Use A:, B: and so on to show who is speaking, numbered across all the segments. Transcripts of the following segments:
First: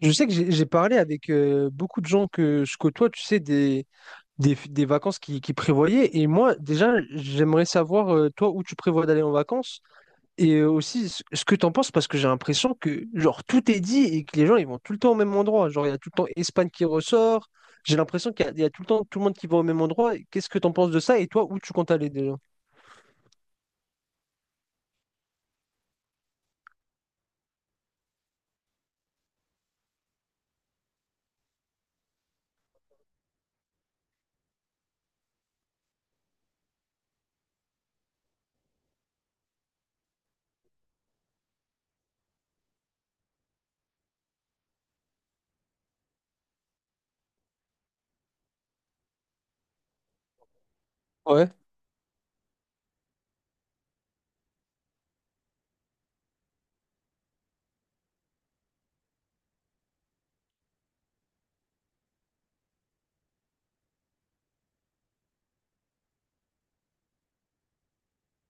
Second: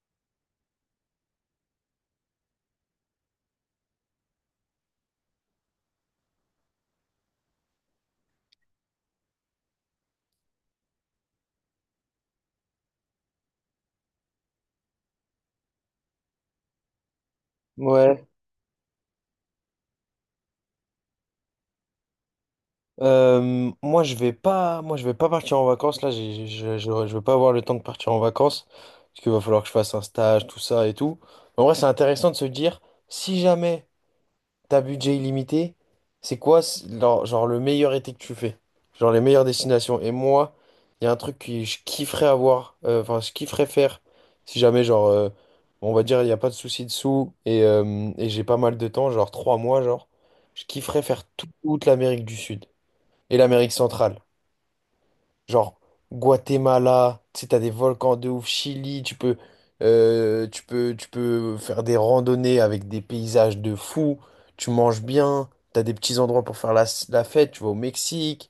A: Je sais que j'ai parlé avec beaucoup de gens que je côtoie, tu sais, des vacances qui prévoyaient. Et moi, déjà, j'aimerais savoir, toi, où tu prévois d'aller en vacances et aussi ce que tu en penses, parce que j'ai l'impression que, genre, tout est dit et que les gens, ils vont tout le temps au même endroit. Genre, il y a tout le temps Espagne qui ressort. J'ai
B: Ouais,
A: l'impression qu'il y, a il y a tout le temps tout le monde qui va au même endroit. Qu'est-ce que tu en penses de ça et toi, où tu comptes aller déjà?
B: moi je vais pas partir en vacances là. Je vais pas avoir le temps de partir en vacances parce qu'il va falloir que je fasse un stage, tout ça et tout. En vrai, c'est intéressant de se dire si jamais t'as budget illimité, c'est quoi le meilleur été que tu fais, genre les meilleures destinations. Et moi, il y a un truc que je kifferais avoir, enfin je kifferais faire si jamais on va dire il n'y a pas de souci de sous et j'ai pas mal de temps, genre 3 mois genre, je kifferais faire
A: Ouais.
B: toute l'Amérique du Sud. Et l'Amérique centrale. Genre Guatemala, tu sais, t'as des volcans de ouf, Chili, tu peux faire des randonnées avec des paysages de fou, tu manges bien, t'as des petits endroits pour faire la fête, tu vas au Mexique,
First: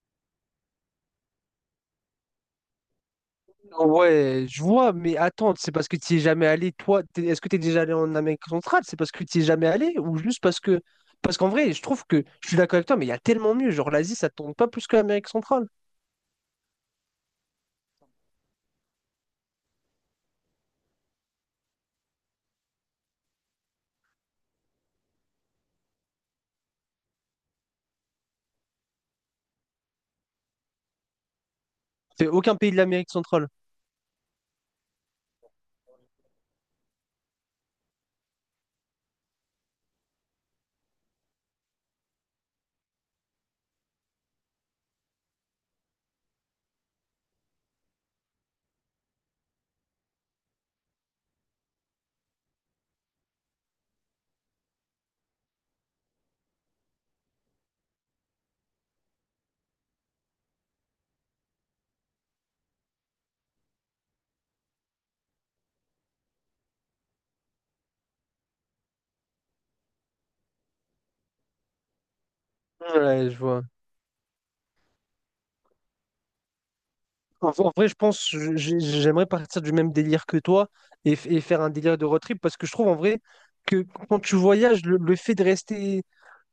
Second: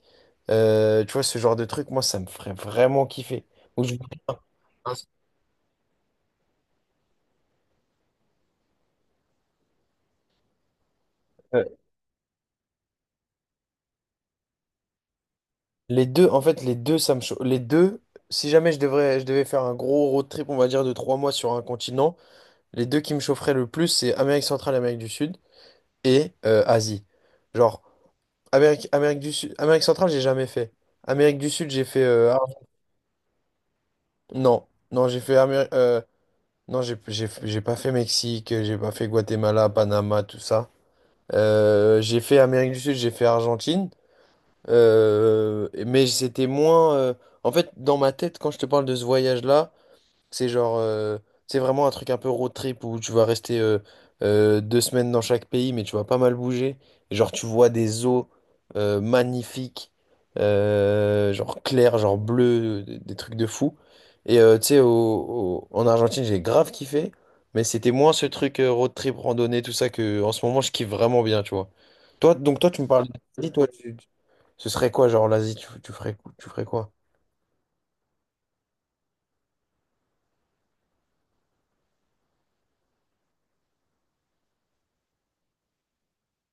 B: tu vois, ce genre de truc, moi, ça me ferait vraiment kiffer. Ou
A: Ouais, je vois, mais attends, c'est parce que tu es jamais allé, toi, est-ce que tu es déjà allé en Amérique centrale? C'est parce que tu es jamais allé ou juste parce que... Parce qu'en
B: Euh,
A: vrai, je trouve que je suis d'accord avec toi, mais il y a tellement mieux. Genre, l'Asie, ça tourne pas plus que l'Amérique centrale.
B: Les deux, en fait, les deux, ça me chauffe. Les deux, si jamais je devais faire un gros road trip, on va dire, de 3 mois sur un continent, les deux qui me chaufferaient le plus, c'est Amérique centrale et Amérique du Sud. Et Asie. Genre, Amérique, Amérique du Sud, Amérique centrale, j'ai jamais fait. Amérique du Sud, j'ai fait.
A: C'est aucun pays de l'Amérique centrale.
B: Non, non, j'ai fait. Non, j'ai pas fait Mexique, j'ai pas fait Guatemala, Panama, tout ça. J'ai fait Amérique du Sud, j'ai fait Argentine. Mais c'était moins. En fait, dans ma tête, quand je te parle de ce voyage-là, c'est c'est vraiment un truc un peu road trip où tu vas rester 2 semaines dans chaque pays, mais tu vas pas mal bouger. Et genre, tu vois des eaux magnifiques, genre claires, genre bleues, des trucs de fou. Et tu sais, en Argentine, j'ai grave kiffé, mais c'était moins ce truc road trip, randonnée, tout ça, que en ce moment, je kiffe vraiment bien, tu vois. Toi, donc toi, tu me parles
A: Ouais, je
B: d'Asie,
A: vois.
B: toi, ce serait quoi, genre l'Asie, tu ferais quoi?
A: En vrai, je pense, j'aimerais partir du même délire que toi et, et faire un délire de road trip parce que je trouve en vrai que quand tu voyages, le fait de rester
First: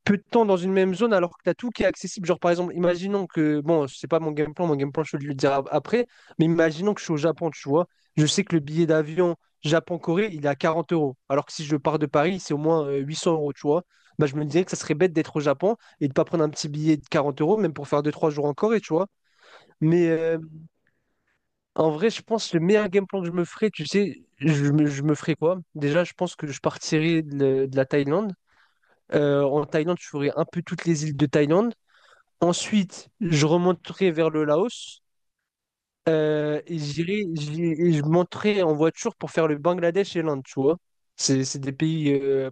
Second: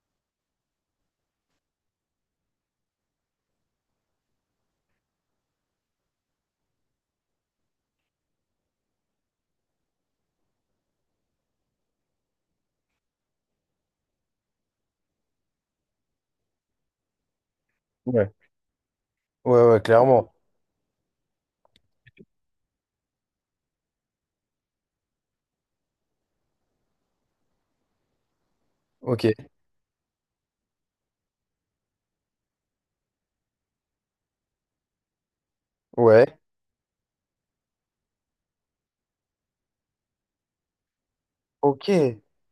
A: peu de temps dans une même zone alors que tu as tout qui est accessible. Genre, par exemple, imaginons que, bon, c'est pas mon game plan, mon game plan, je vais le dire après, mais imaginons que je suis au Japon, tu vois. Je sais que le billet d'avion Japon-Corée, il est à 40 euros. Alors que si je pars de Paris, c'est au moins 800 euros, tu vois. Bah, je me dirais que ça serait bête d'être au Japon et de pas prendre un petit billet de 40 euros, même pour faire deux
B: Ouais.
A: trois jours en Corée, tu vois.
B: Ouais, ouais,
A: Mais
B: clairement.
A: en vrai, je pense que le meilleur game plan que je me ferais, tu sais, je me ferais quoi? Déjà, je pense que je partirais de la Thaïlande.
B: Ok.
A: En Thaïlande, je ferais un peu toutes les îles de Thaïlande. Ensuite, je remonterai vers le Laos
B: Ouais.
A: et et je monterai en voiture pour faire le Bangladesh et l'Inde, tu vois. C'est des
B: Ok,
A: pays
B: ouais,
A: euh,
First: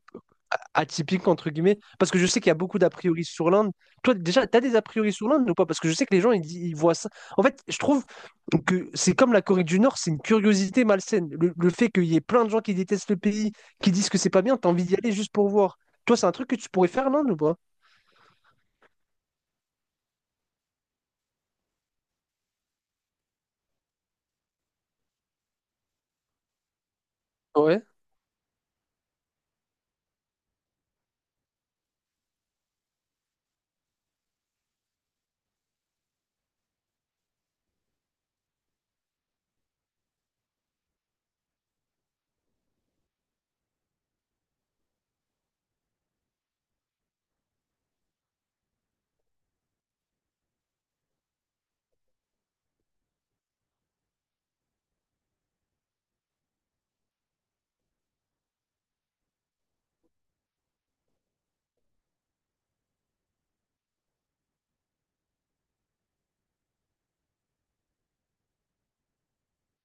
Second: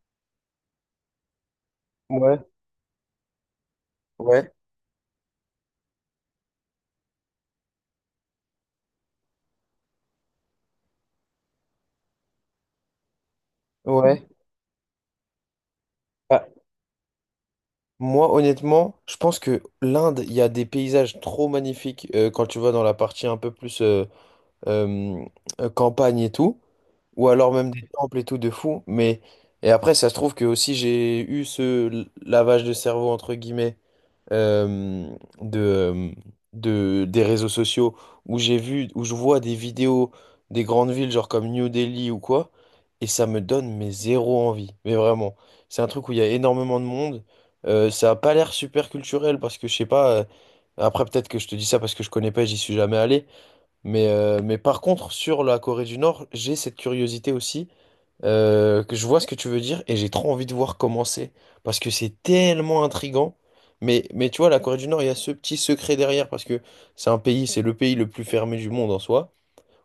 A: a- atypiques, entre guillemets, parce que je sais qu'il y a beaucoup d'a priori sur l'Inde. Toi, déjà,
B: ouais,
A: t'as des a priori sur l'Inde ou pas? Parce que je sais que les gens, ils voient ça. En fait, je trouve que c'est comme la Corée du Nord, c'est une curiosité malsaine. Le fait qu'il y ait plein de gens qui détestent le pays, qui disent que
B: ouais.
A: c'est pas bien, t'as envie d'y aller juste pour voir. Toi, c'est un
B: Bah,
A: truc que tu pourrais faire, l'Inde ou pas?
B: moi, honnêtement, je pense que l'Inde, il y a des paysages trop magnifiques quand tu vas dans la partie un peu plus euh, campagne et tout, ou alors même des
A: Ouais.
B: temples et tout de fou. Mais et après, ça se trouve que aussi j'ai eu ce lavage de cerveau entre guillemets euh, de, euh, des réseaux sociaux où j'ai vu, où je vois des vidéos des grandes villes, genre comme New Delhi ou quoi, et ça me donne mais zéro envie. Mais vraiment, c'est un truc où il y a énormément de monde. Ça a pas l'air super culturel parce que je sais pas. Après, peut-être que je te dis ça parce que je connais pas, et j'y suis jamais allé. Mais par contre, sur la Corée du Nord, j'ai cette curiosité aussi, que je vois ce que tu veux dire et j'ai trop envie de voir comment c'est parce que c'est tellement intrigant. Mais tu vois, la Corée du Nord, il y a ce petit secret derrière parce que c'est un pays, c'est le pays le plus fermé du monde en soi,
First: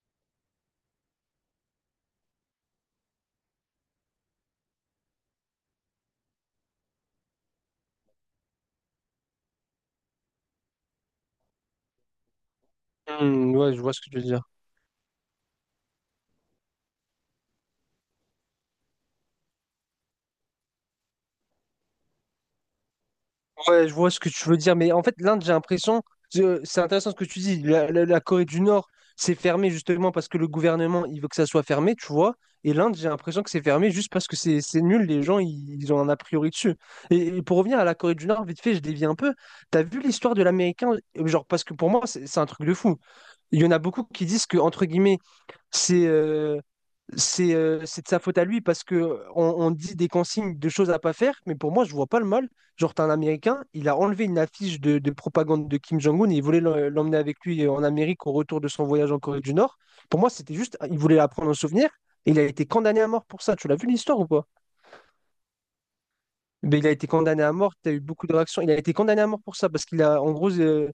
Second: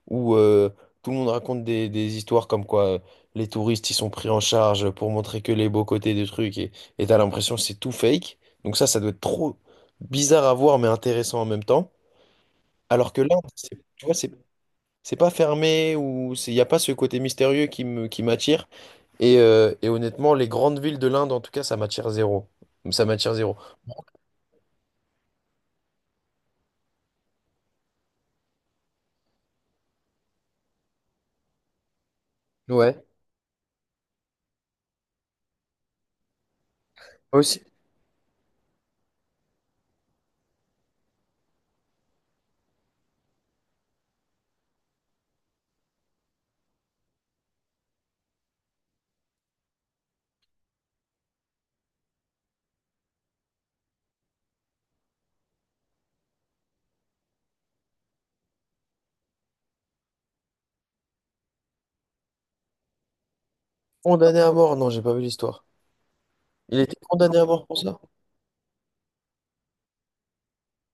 B: où tout le monde raconte des histoires comme quoi, les touristes ils sont pris en charge pour montrer que les beaux côtés des trucs et t'as l'impression que c'est tout fake. Donc ça doit être trop bizarre à voir mais intéressant en même temps. Alors que là,
A: Ouais, je vois ce
B: tu
A: que
B: vois,
A: tu veux
B: c'est
A: dire.
B: c'est pas fermé ou il n'y a pas ce côté mystérieux qui m'attire. Et honnêtement, les grandes villes de l'Inde, en tout cas, ça m'attire zéro. Ça m'attire zéro.
A: Ouais, je vois ce que tu veux dire, mais en fait, l'Inde, j'ai l'impression, c'est intéressant ce que tu dis, la Corée du Nord, c'est fermé justement parce que le gouvernement, il veut que ça soit fermé, tu vois, et l'Inde,
B: Ouais.
A: j'ai l'impression que c'est fermé juste parce que c'est nul, les gens, ils ont un a priori dessus. Et pour
B: Aussi,
A: revenir à la Corée du Nord, vite fait, je dévie un peu, t'as vu l'histoire de l'Américain, genre, parce que pour moi, c'est un truc de fou, il y en a beaucoup qui disent que, entre guillemets, c'est euh, c'est de sa faute à lui parce que on dit des consignes de choses à pas faire, mais pour moi, je vois pas le mal. Genre, t'as un Américain, il a enlevé une affiche de propagande de Kim Jong-un et il voulait l'emmener avec lui en Amérique au retour de son voyage en Corée du Nord. Pour moi, c'était juste, il voulait la prendre en souvenir. Et il a été condamné à mort pour ça. Tu l'as vu l'histoire ou
B: condamné
A: pas?
B: à mort, non, j'ai pas vu l'histoire.
A: Ben
B: Il
A: il a
B: était
A: été
B: condamné
A: condamné
B: à
A: à
B: mort
A: mort.
B: pour
A: T'as
B: ça?
A: eu beaucoup de réactions. Il a été condamné à mort pour ça parce qu'il a, en gros,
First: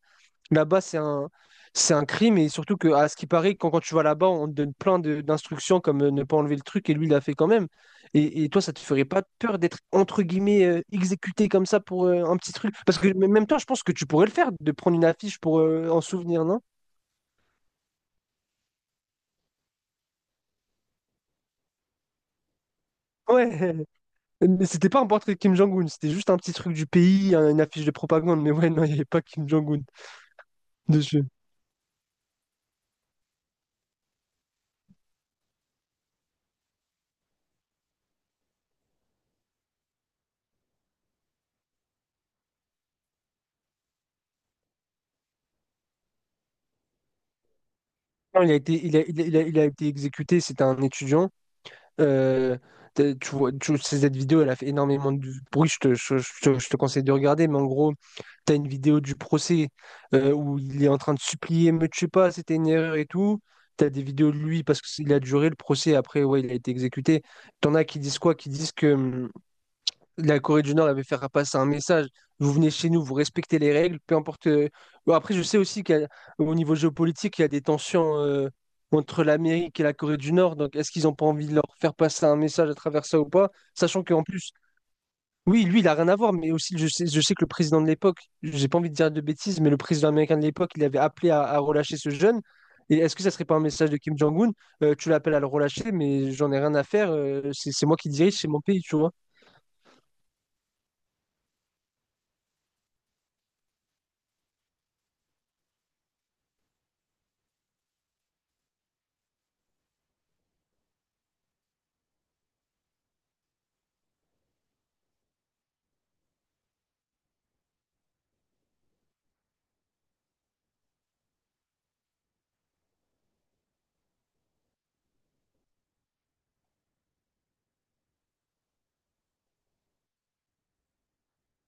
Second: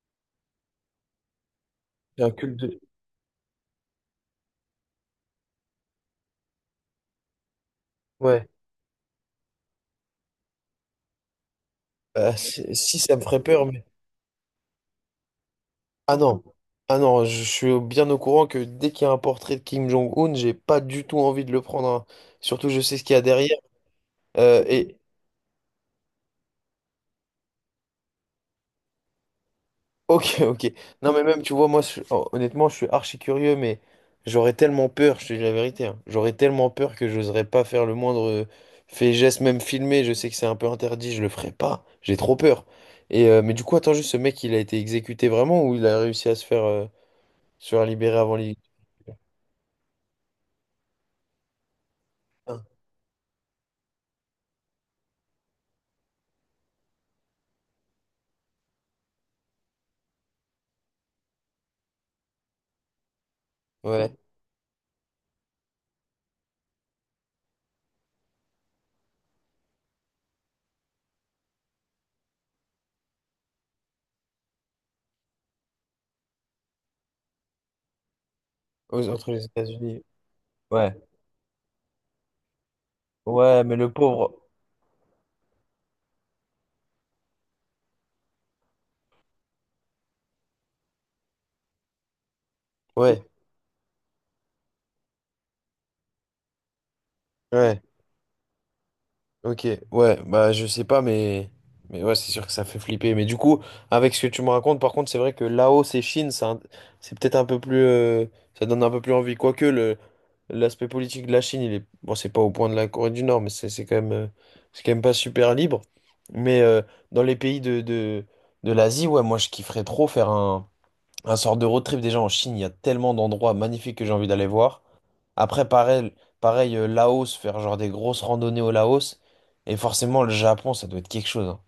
A: là-bas, c'est un
B: C'est un
A: crime et
B: culte
A: surtout
B: de...
A: que, à ce qui paraît, quand tu vas là-bas, on te donne plein d'instructions comme ne pas enlever le truc et lui, il l'a fait quand même.
B: Ouais.
A: Et toi, ça te ferait pas peur d'être, entre guillemets, exécuté comme ça pour un petit
B: Si,
A: truc?
B: si,
A: Parce que
B: ça me
A: mais
B: ferait
A: même temps,
B: peur,
A: je pense
B: mais...
A: que tu pourrais le faire, de prendre une affiche pour en
B: Ah non.
A: souvenir, non?
B: Ah non, je suis bien au courant que dès qu'il y a un portrait de Kim Jong-un, j'ai pas du tout envie de le prendre, hein. Surtout, je sais ce qu'il y a
A: Ouais,
B: derrière. Euh,
A: mais c'était
B: et,
A: pas un portrait de Kim Jong-un, c'était juste un petit truc du pays, une affiche de propagande, mais ouais, non, il n'y avait pas Kim Jong-un
B: Ok, ok. Non, mais
A: dessus.
B: même, tu vois, moi, honnêtement, je suis archi curieux, mais j'aurais tellement peur, je te dis la vérité, hein. J'aurais tellement peur que j'oserais pas faire le moindre fait, geste, même filmé. Je sais que c'est un peu interdit, je le ferai pas. J'ai trop peur. Mais du coup, attends juste, ce mec, il a été exécuté vraiment ou il a réussi à se se faire libérer avant
A: Non, il a
B: les...
A: été, il a, il a, il a- il a été exécuté, c'était un étudiant. Euh, Tu vois, cette vidéo, elle a fait énormément de bruit. Je te conseille de regarder, mais en gros, tu as une vidéo du procès où il est en train de supplier, me tue pas, c'était une erreur et tout. Tu as des
B: Ouais,
A: vidéos de lui parce qu'il a duré le procès. Après, ouais, il a été exécuté. T'en as qui disent quoi? Qui disent que la Corée du Nord avait fait faire passer un message. Vous venez chez nous, vous respectez les règles, peu importe. Bon, après, je sais aussi qu'au niveau géopolitique, il y a des tensions entre
B: entre les
A: l'Amérique et la
B: États-Unis.
A: Corée du Nord. Donc, est-ce
B: Ouais,
A: qu'ils n'ont pas envie de leur faire passer un message à travers ça ou pas?
B: ouais, mais le
A: Sachant qu'en
B: pauvre.
A: plus, oui, lui, il n'a rien à voir, mais aussi, je sais que le président de l'époque, j'ai pas envie de dire de bêtises, mais le président américain de l'époque, il avait appelé à relâcher ce jeune. Et est-ce que
B: Ouais,
A: ça serait pas un message de Kim Jong-un? Tu l'appelles à le relâcher, mais j'en ai rien à faire. euh, c'est
B: ouais.
A: c'est moi qui dirige, c'est mon pays, tu vois.
B: Ok, ouais, bah je sais pas, mais ouais, c'est sûr que ça fait flipper. Mais du coup, avec ce que tu me racontes, par contre, c'est vrai que Laos et Chine, c'est peut-être un peu plus, ça donne un peu plus envie. Quoique le l'aspect politique de la Chine, il est, bon, c'est pas au point de la Corée du Nord, mais c'est quand même, c'est quand même pas super libre. Mais euh, Dans les pays de l'Asie, ouais, moi je kifferais trop faire un sort de road trip. Déjà en Chine, il y a tellement d'endroits magnifiques que j'ai envie d'aller voir. Après, pareil, Laos, faire genre des grosses randonnées au Laos. Et forcément, le Japon, ça doit être quelque chose, hein.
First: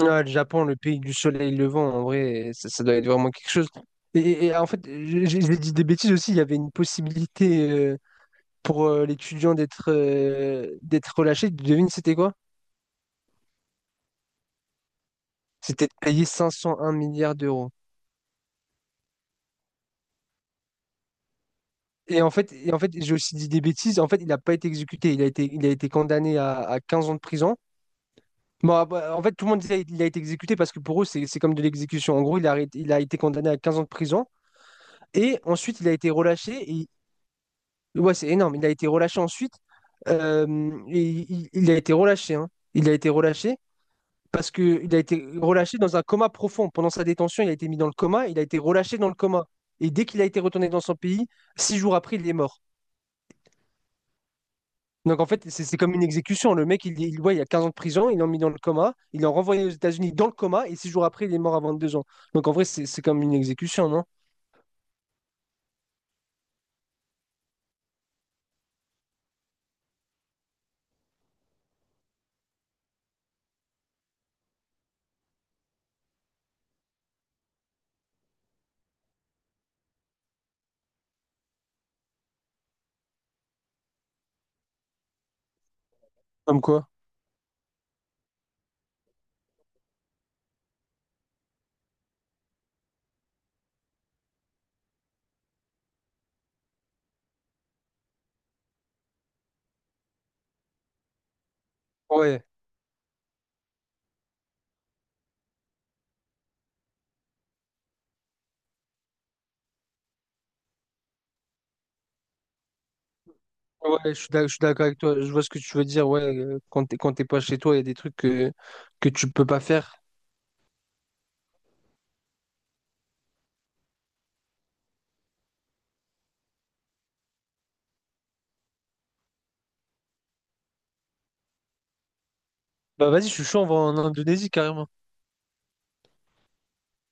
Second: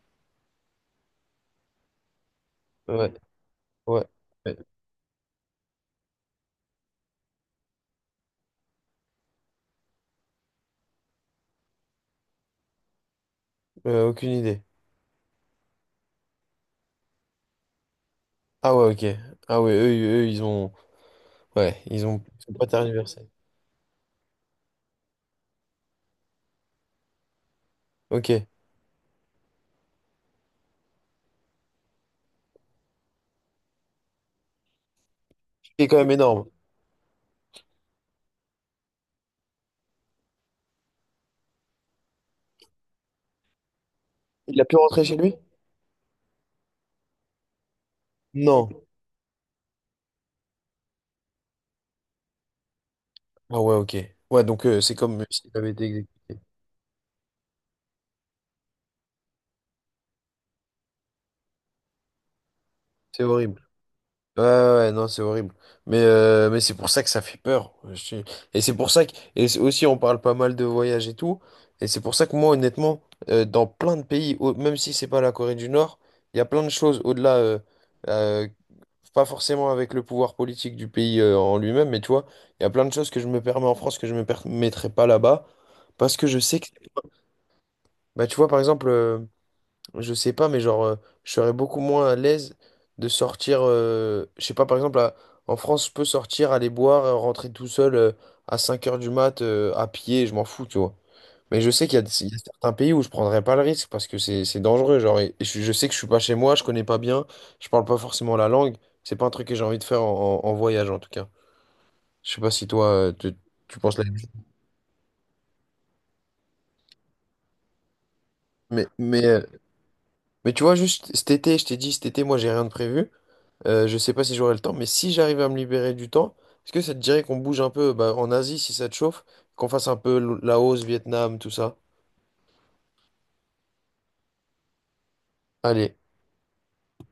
A: Ouais, le Japon, le pays du soleil levant, en vrai, ça doit être
B: Ouais,
A: vraiment quelque chose.
B: ouais. Ouais.
A: Et en fait, j'ai dit des bêtises aussi, il y avait une possibilité pour l'étudiant d'être d'être relâché. Devine, c'était quoi?
B: Aucune idée.
A: C'était de payer 501 milliards d'euros.
B: Ah ouais, ok. Ah ouais, eux, eux, ils ont. Ouais, ils ont. Ils sont pas
A: Et en fait, j'ai
B: tergiversé.
A: aussi dit des bêtises. En fait, il n'a pas été exécuté. Il a été condamné à 15 ans de prison.
B: Ok.
A: Bon, ah bah, en fait, tout le monde disait qu'il a été exécuté parce que pour eux, c'est comme de l'exécution. En gros, il a été condamné à 15 ans de prison. Et ensuite,
B: C'est
A: il a
B: quand
A: été
B: même énorme.
A: relâché. Et... Ouais, c'est énorme. Il a été relâché ensuite. Et il a été relâché. Hein. Il a été relâché parce
B: Il a pu
A: qu'il a
B: rentrer chez
A: été
B: lui?
A: relâché dans un coma profond. Pendant sa détention, il a été mis dans le coma. Il a été
B: Non.
A: relâché dans le coma. Et dès qu'il a été retourné dans son pays, six jours après, il est mort.
B: Ah ouais, ok. Ouais, donc c'est
A: Donc en
B: comme
A: fait,
B: s'il
A: c'est
B: avait
A: c'est
B: été
A: comme une
B: exécuté.
A: exécution. Le mec, ouais, il y a 15 ans de prison, il l'ont mis dans le coma, il l'ont renvoyé aux États-Unis dans le coma, et six jours après, il est mort à deux ans. Donc en vrai, c'est comme
B: C'est
A: une
B: horrible.
A: exécution, non?
B: Ouais, ouais, ouais, non, c'est horrible. Mais c'est pour ça que ça fait peur. Je sais. Et c'est pour ça que, et c'est aussi, on parle pas mal de voyage et tout. Et c'est pour ça que moi, honnêtement, dans plein de pays, même si c'est pas la Corée du Nord, il y a plein de choses au-delà, euh, pas forcément avec le pouvoir politique du pays, en lui-même, mais tu vois, il y a plein de choses que je me permets en France que je me permettrais pas là-bas. Parce que je sais
A: Comme
B: que,
A: quoi?
B: bah, tu vois, par exemple, je sais pas, mais je serais beaucoup moins à l'aise de sortir, je sais pas, par exemple, en France, je peux sortir, aller boire, rentrer tout seul à 5 heures du mat, à pied, je m'en fous, tu vois. Mais je sais qu'il y a, il y a
A: Ouais,
B: certains pays où je prendrais pas le risque parce que c'est dangereux, et je sais que je suis pas chez moi, je connais pas bien, je parle pas forcément la langue, c'est pas un truc que j'ai envie de faire en voyage, en tout cas. Je sais pas si toi, tu penses la même chose.
A: je suis d'accord avec toi. Je vois ce que tu veux dire. Ouais, quand quand t'es pas chez toi, il y a des trucs
B: Mais,
A: que
B: mais,
A: tu
B: euh,
A: peux pas faire.
B: mais tu vois, juste cet été, je t'ai dit, cet été, moi, j'ai rien de prévu. Je sais pas si j'aurai le temps, mais si j'arrive à me libérer du temps, est-ce que ça te dirait qu'on bouge un peu bah, en Asie si ça te chauffe, qu'on fasse un peu Laos, Vietnam, tout ça?
A: Bah vas-y, je suis chaud, on va en Indonésie carrément.
B: Allez.